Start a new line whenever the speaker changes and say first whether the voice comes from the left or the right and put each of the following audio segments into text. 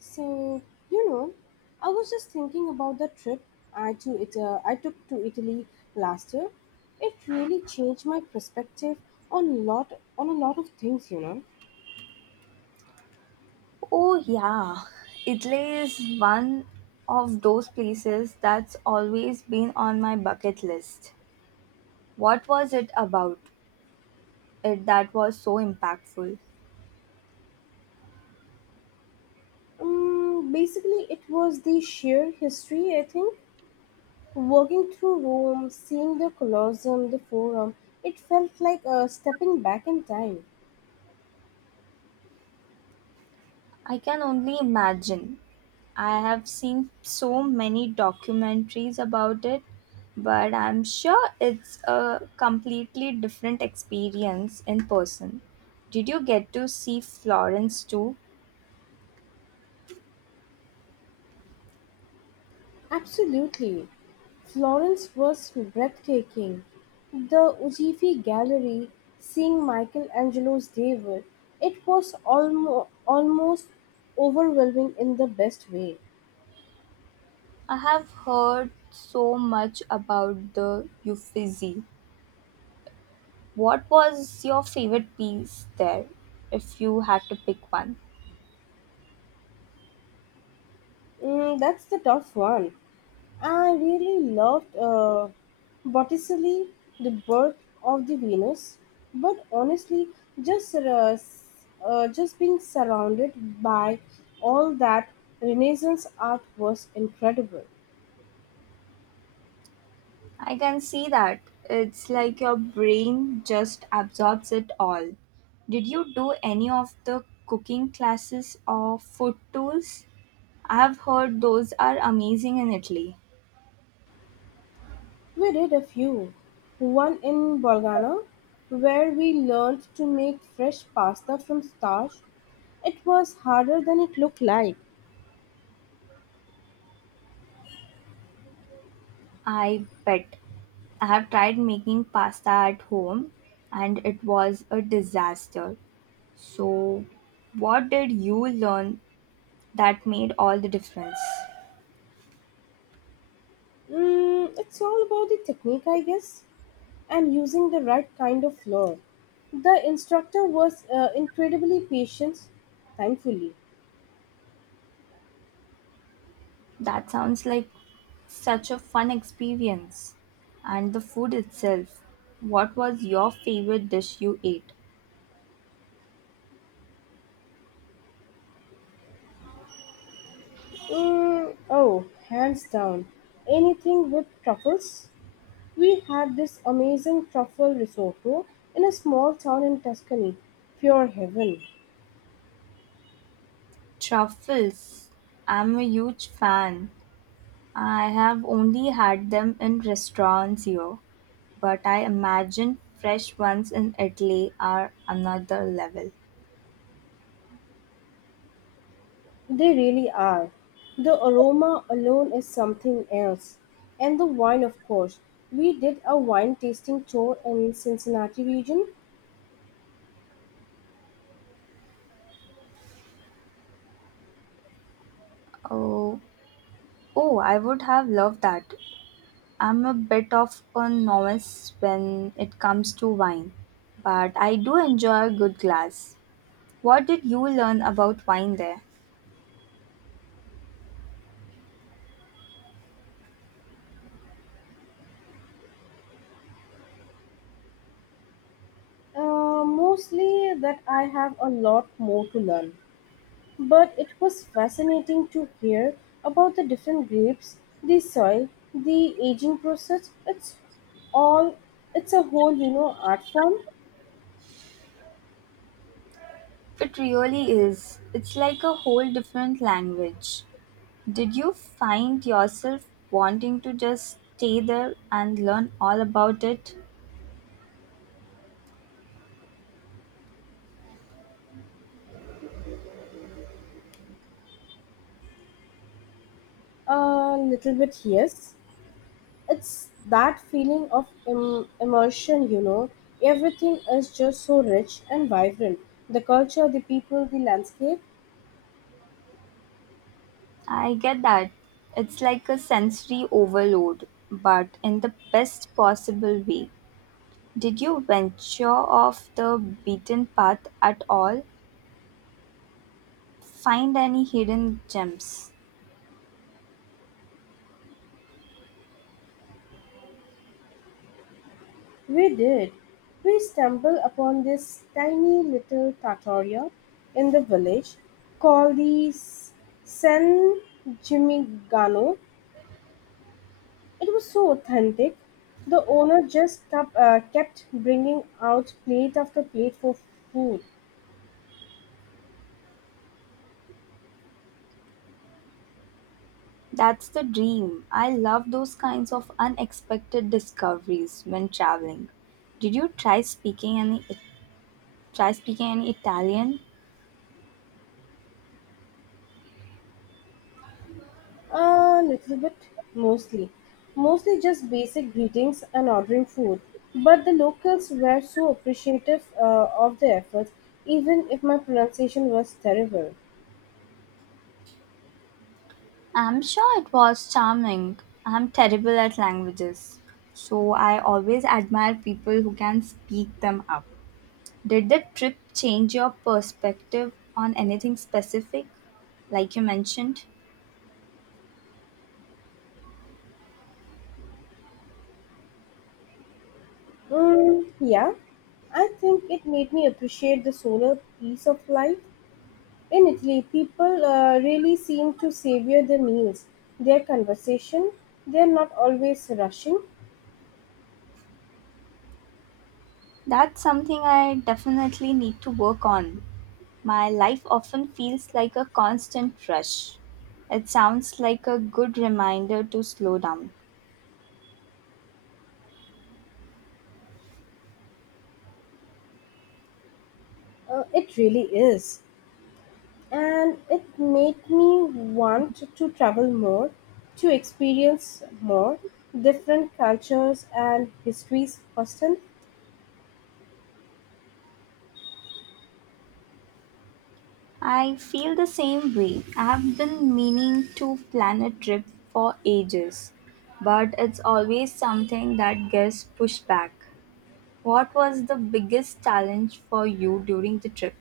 left: So, you know, I was just thinking about the trip I took to Italy last year. It really changed my perspective on lot on a lot of things, you know.
right: Oh, yeah. Italy is one of those places that's always been on my bucket list. What was it about it that was so impactful?
left: Basically, it was the sheer history, I think. Walking through Rome, seeing the Colosseum, the Forum, it felt like stepping back in time.
right: I can only imagine. I have seen so many documentaries about it, but I'm sure it's a completely different experience in person. Did you get to see Florence too?
left: Absolutely. Florence was breathtaking. The Uffizi Gallery, seeing Michelangelo's David, it was almost overwhelming in the best way.
right: I have heard so much about the Uffizi. What was your favorite piece there, if you had to pick one?
left: Mm, that's the tough one. I really loved Botticelli, The Birth of the Venus, but honestly, just uh, s- just being surrounded by all that Renaissance art was incredible.
right: I can see that. It's like your brain just absorbs it all. Did you do any of the cooking classes or food tours? I have heard those are amazing in Italy.
left: We did a few. One in Bologna, where we learned to make fresh pasta from starch. It was harder than it looked like.
right: I bet. I have tried making pasta at home and it was a disaster. So, what did you learn that made all the difference?
left: Mm, it's all about the technique, I guess, and using the right kind of flour. The instructor was incredibly patient, thankfully.
right: That sounds like such a fun experience. And the food itself. What was your favorite dish you ate?
left: Mm, oh, hands down. Anything with truffles? We had this amazing truffle risotto in a small town in Tuscany. Pure heaven.
right: Truffles. I'm a huge fan. I have only had them in restaurants here, but I imagine fresh ones in Italy are another level.
left: They really are. The aroma alone is something else. And the wine, of course. We did a wine tasting tour in Cincinnati region.
right: Oh, oh, I would have loved that. I'm a bit of a novice when it comes to wine, but I do enjoy a good glass. What did you learn about wine there?
left: Mostly that I have a lot more to learn. But it was fascinating to hear about the different grapes, the soil, the aging process. All, it's a whole, you know, art form.
right: It really is. It's like a whole different language. Did you find yourself wanting to just stay there and learn all about it?
left: A little bit, yes. It's that feeling of immersion, you know. Everything is just so rich and vibrant. The culture, the people, the landscape.
right: I get that. It's like a sensory overload, but in the best possible way. Did you venture off the beaten path at all? Find any hidden gems.
left: We did. We stumbled upon this tiny little trattoria in the village called San Gimignano. It was so authentic. The owner just kept bringing out plate after plate for food.
right: That's the dream. I love those kinds of unexpected discoveries when traveling. Did you try speaking any Italian?
left: A little bit, mostly. Mostly just basic greetings and ordering food. But the locals were so appreciative of the efforts, even if my pronunciation was terrible.
right: I'm sure it was charming. I'm terrible at languages. So I always admire people who can speak them up. Did the trip change your perspective on anything specific, like you mentioned?
left: Mm, yeah, I think it made me appreciate the solar piece of life. In Italy, people really seem to savor their meals, their conversation. They are not always rushing.
right: That's something I definitely need to work on. My life often feels like a constant rush. It sounds like a good reminder to slow down.
left: It really is. And it made me want to travel more, to experience more different cultures and histories firsthand.
right: I feel the same way. I have been meaning to plan a trip for ages, but it's always something that gets pushed back. What was the biggest challenge for you during the trip?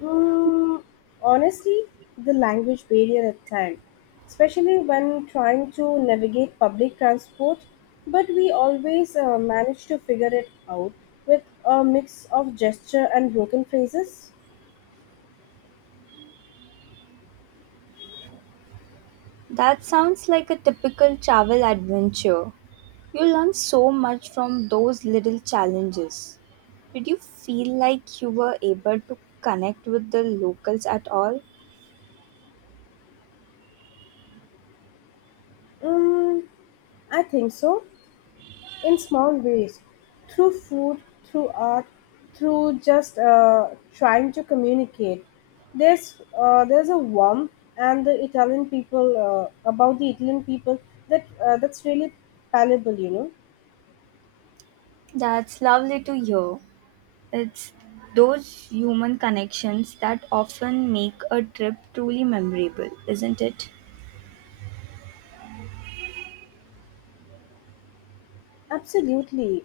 left: Mm, honestly, the language barrier at time, especially when trying to navigate public transport, but we always manage to figure it out with a mix of gesture and broken phrases.
right: That sounds like a typical travel adventure. You learn so much from those little challenges. Did you feel like you were able to connect with the locals at all?
left: Mm, I think so. In small ways through food, through art, through just trying to communicate. There's a warmth and the Italian people about the Italian people that's really palpable, you know.
right: That's lovely to hear. It's those human connections that often make a trip truly memorable, isn't it?
left: Absolutely,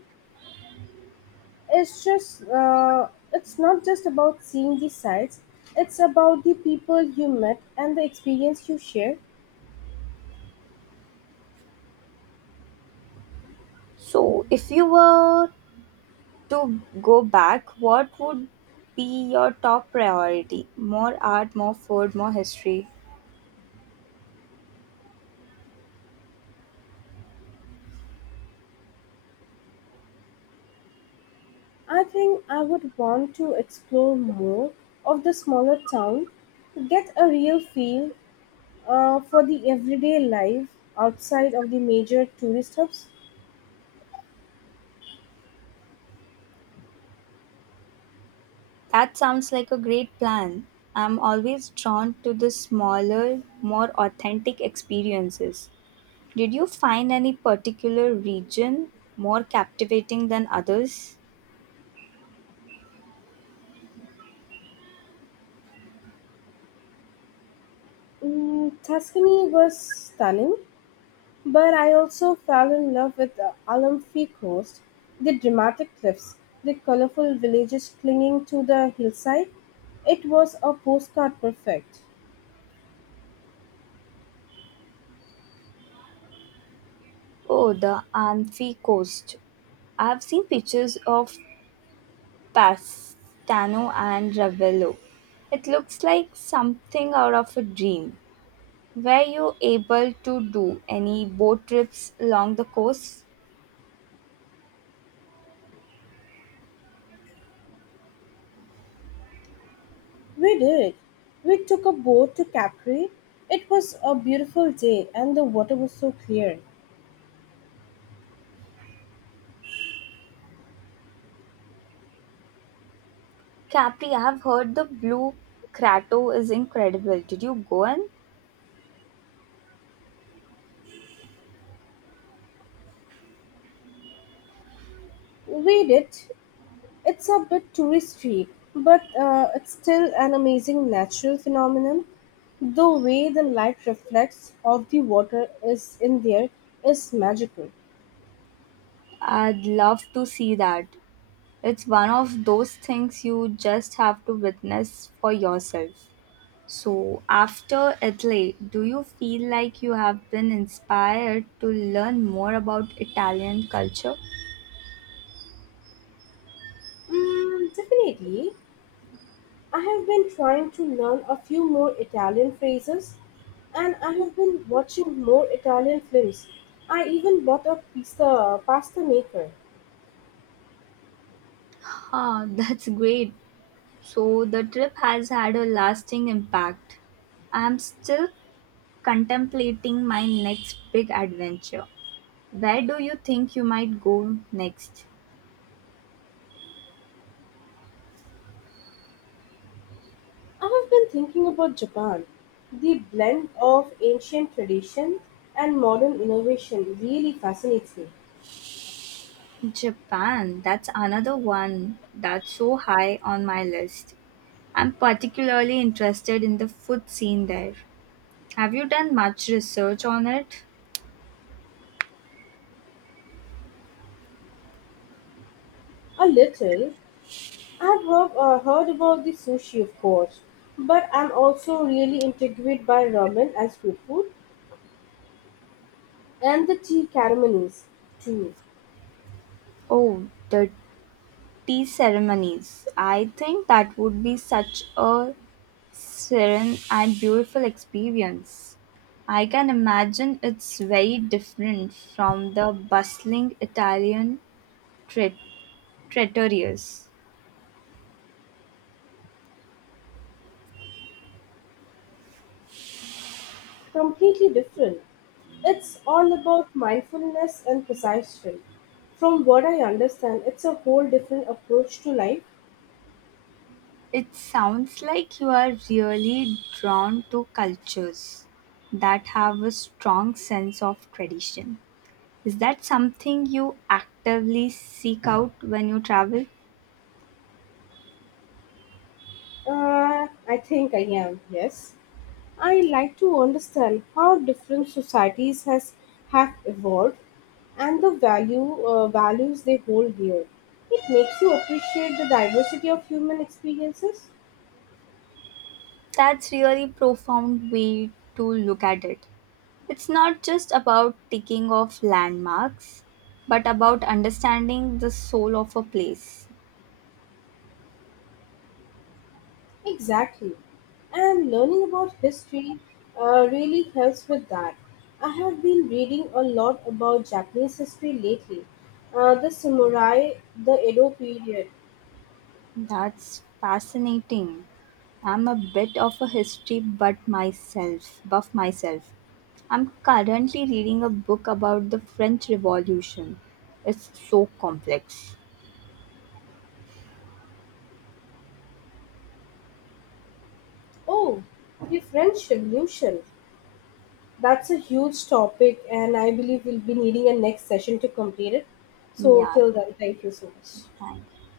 left: it's not just about seeing the sights. It's about the people you met and the experience you share.
right: So, if you were to go back, what would be your top priority? More art, more food, more history?
left: I think I would want to explore more of the smaller town to get a real feel for the everyday life outside of the major tourist hubs.
right: That sounds like a great plan. I'm always drawn to the smaller, more authentic experiences. Did you find any particular region more captivating than others?
left: Mm, Tuscany was stunning, but I also fell in love with the Amalfi coast, the dramatic cliffs, the colorful villages clinging to the hillside. It was a postcard perfect.
right: Oh, the Amphi Coast. I've seen pictures of Pastano and Ravello. It looks like something out of a dream. Were you able to do any boat trips along the coast?
left: We did. We took a boat to Capri. It was a beautiful day and the water was so clear.
right: Capri, I've heard the Blue Crato is incredible. Did you go in?
left: We did. It's a bit touristy, but it's still an amazing natural phenomenon. The way the light reflects off the water is in there is magical.
right: I'd love to see that. It's one of those things you just have to witness for yourself. So, after Italy, do you feel like you have been inspired to learn more about Italian culture?
left: Mm, definitely. I have been trying to learn a few more Italian phrases, and I have been watching more Italian films. I even bought a pizza pasta maker.
right: Ah, that's great. So, the trip has had a lasting impact. I'm still contemplating my next big adventure. Where do you think you might go next?
left: I have been thinking about Japan. The blend of ancient tradition and modern innovation really fascinates me.
right: Japan, that's another one that's so high on my list. I'm particularly interested in the food scene there. Have you done much research on it?
left: A little, I have heard about the sushi, of course, but I'm also really intrigued by ramen as food and the tea ceremonies too.
right: Oh, the tea ceremonies. I think that would be such a serene and beautiful experience. I can imagine it's very different from the bustling Italian trat- trattorias.
left: Completely different. It's all about mindfulness and precision. From what I understand, it's a whole different approach to life.
right: It sounds like you are really drawn to cultures that have a strong sense of tradition. Is that something you actively seek out when you travel?
left: I think I am, yes. I like to understand how different societies has have evolved and the value values they hold dear. It makes you appreciate the diversity of human experiences.
right: That's really profound way to look at it. It's not just about ticking off landmarks, but about understanding the soul of a place.
left: Exactly. And learning about history really helps with that. I have been reading a lot about Japanese history lately. The samurai, the Edo period.
right: That's fascinating. I'm a bit of a history buff myself. I'm currently reading a book about the French Revolution. It's so complex.
left: Oh, the French Revolution. That's a huge topic, and I believe we'll be needing a next session to complete it. So,
right: Yeah,
left: till then, thank you so much.
right: thank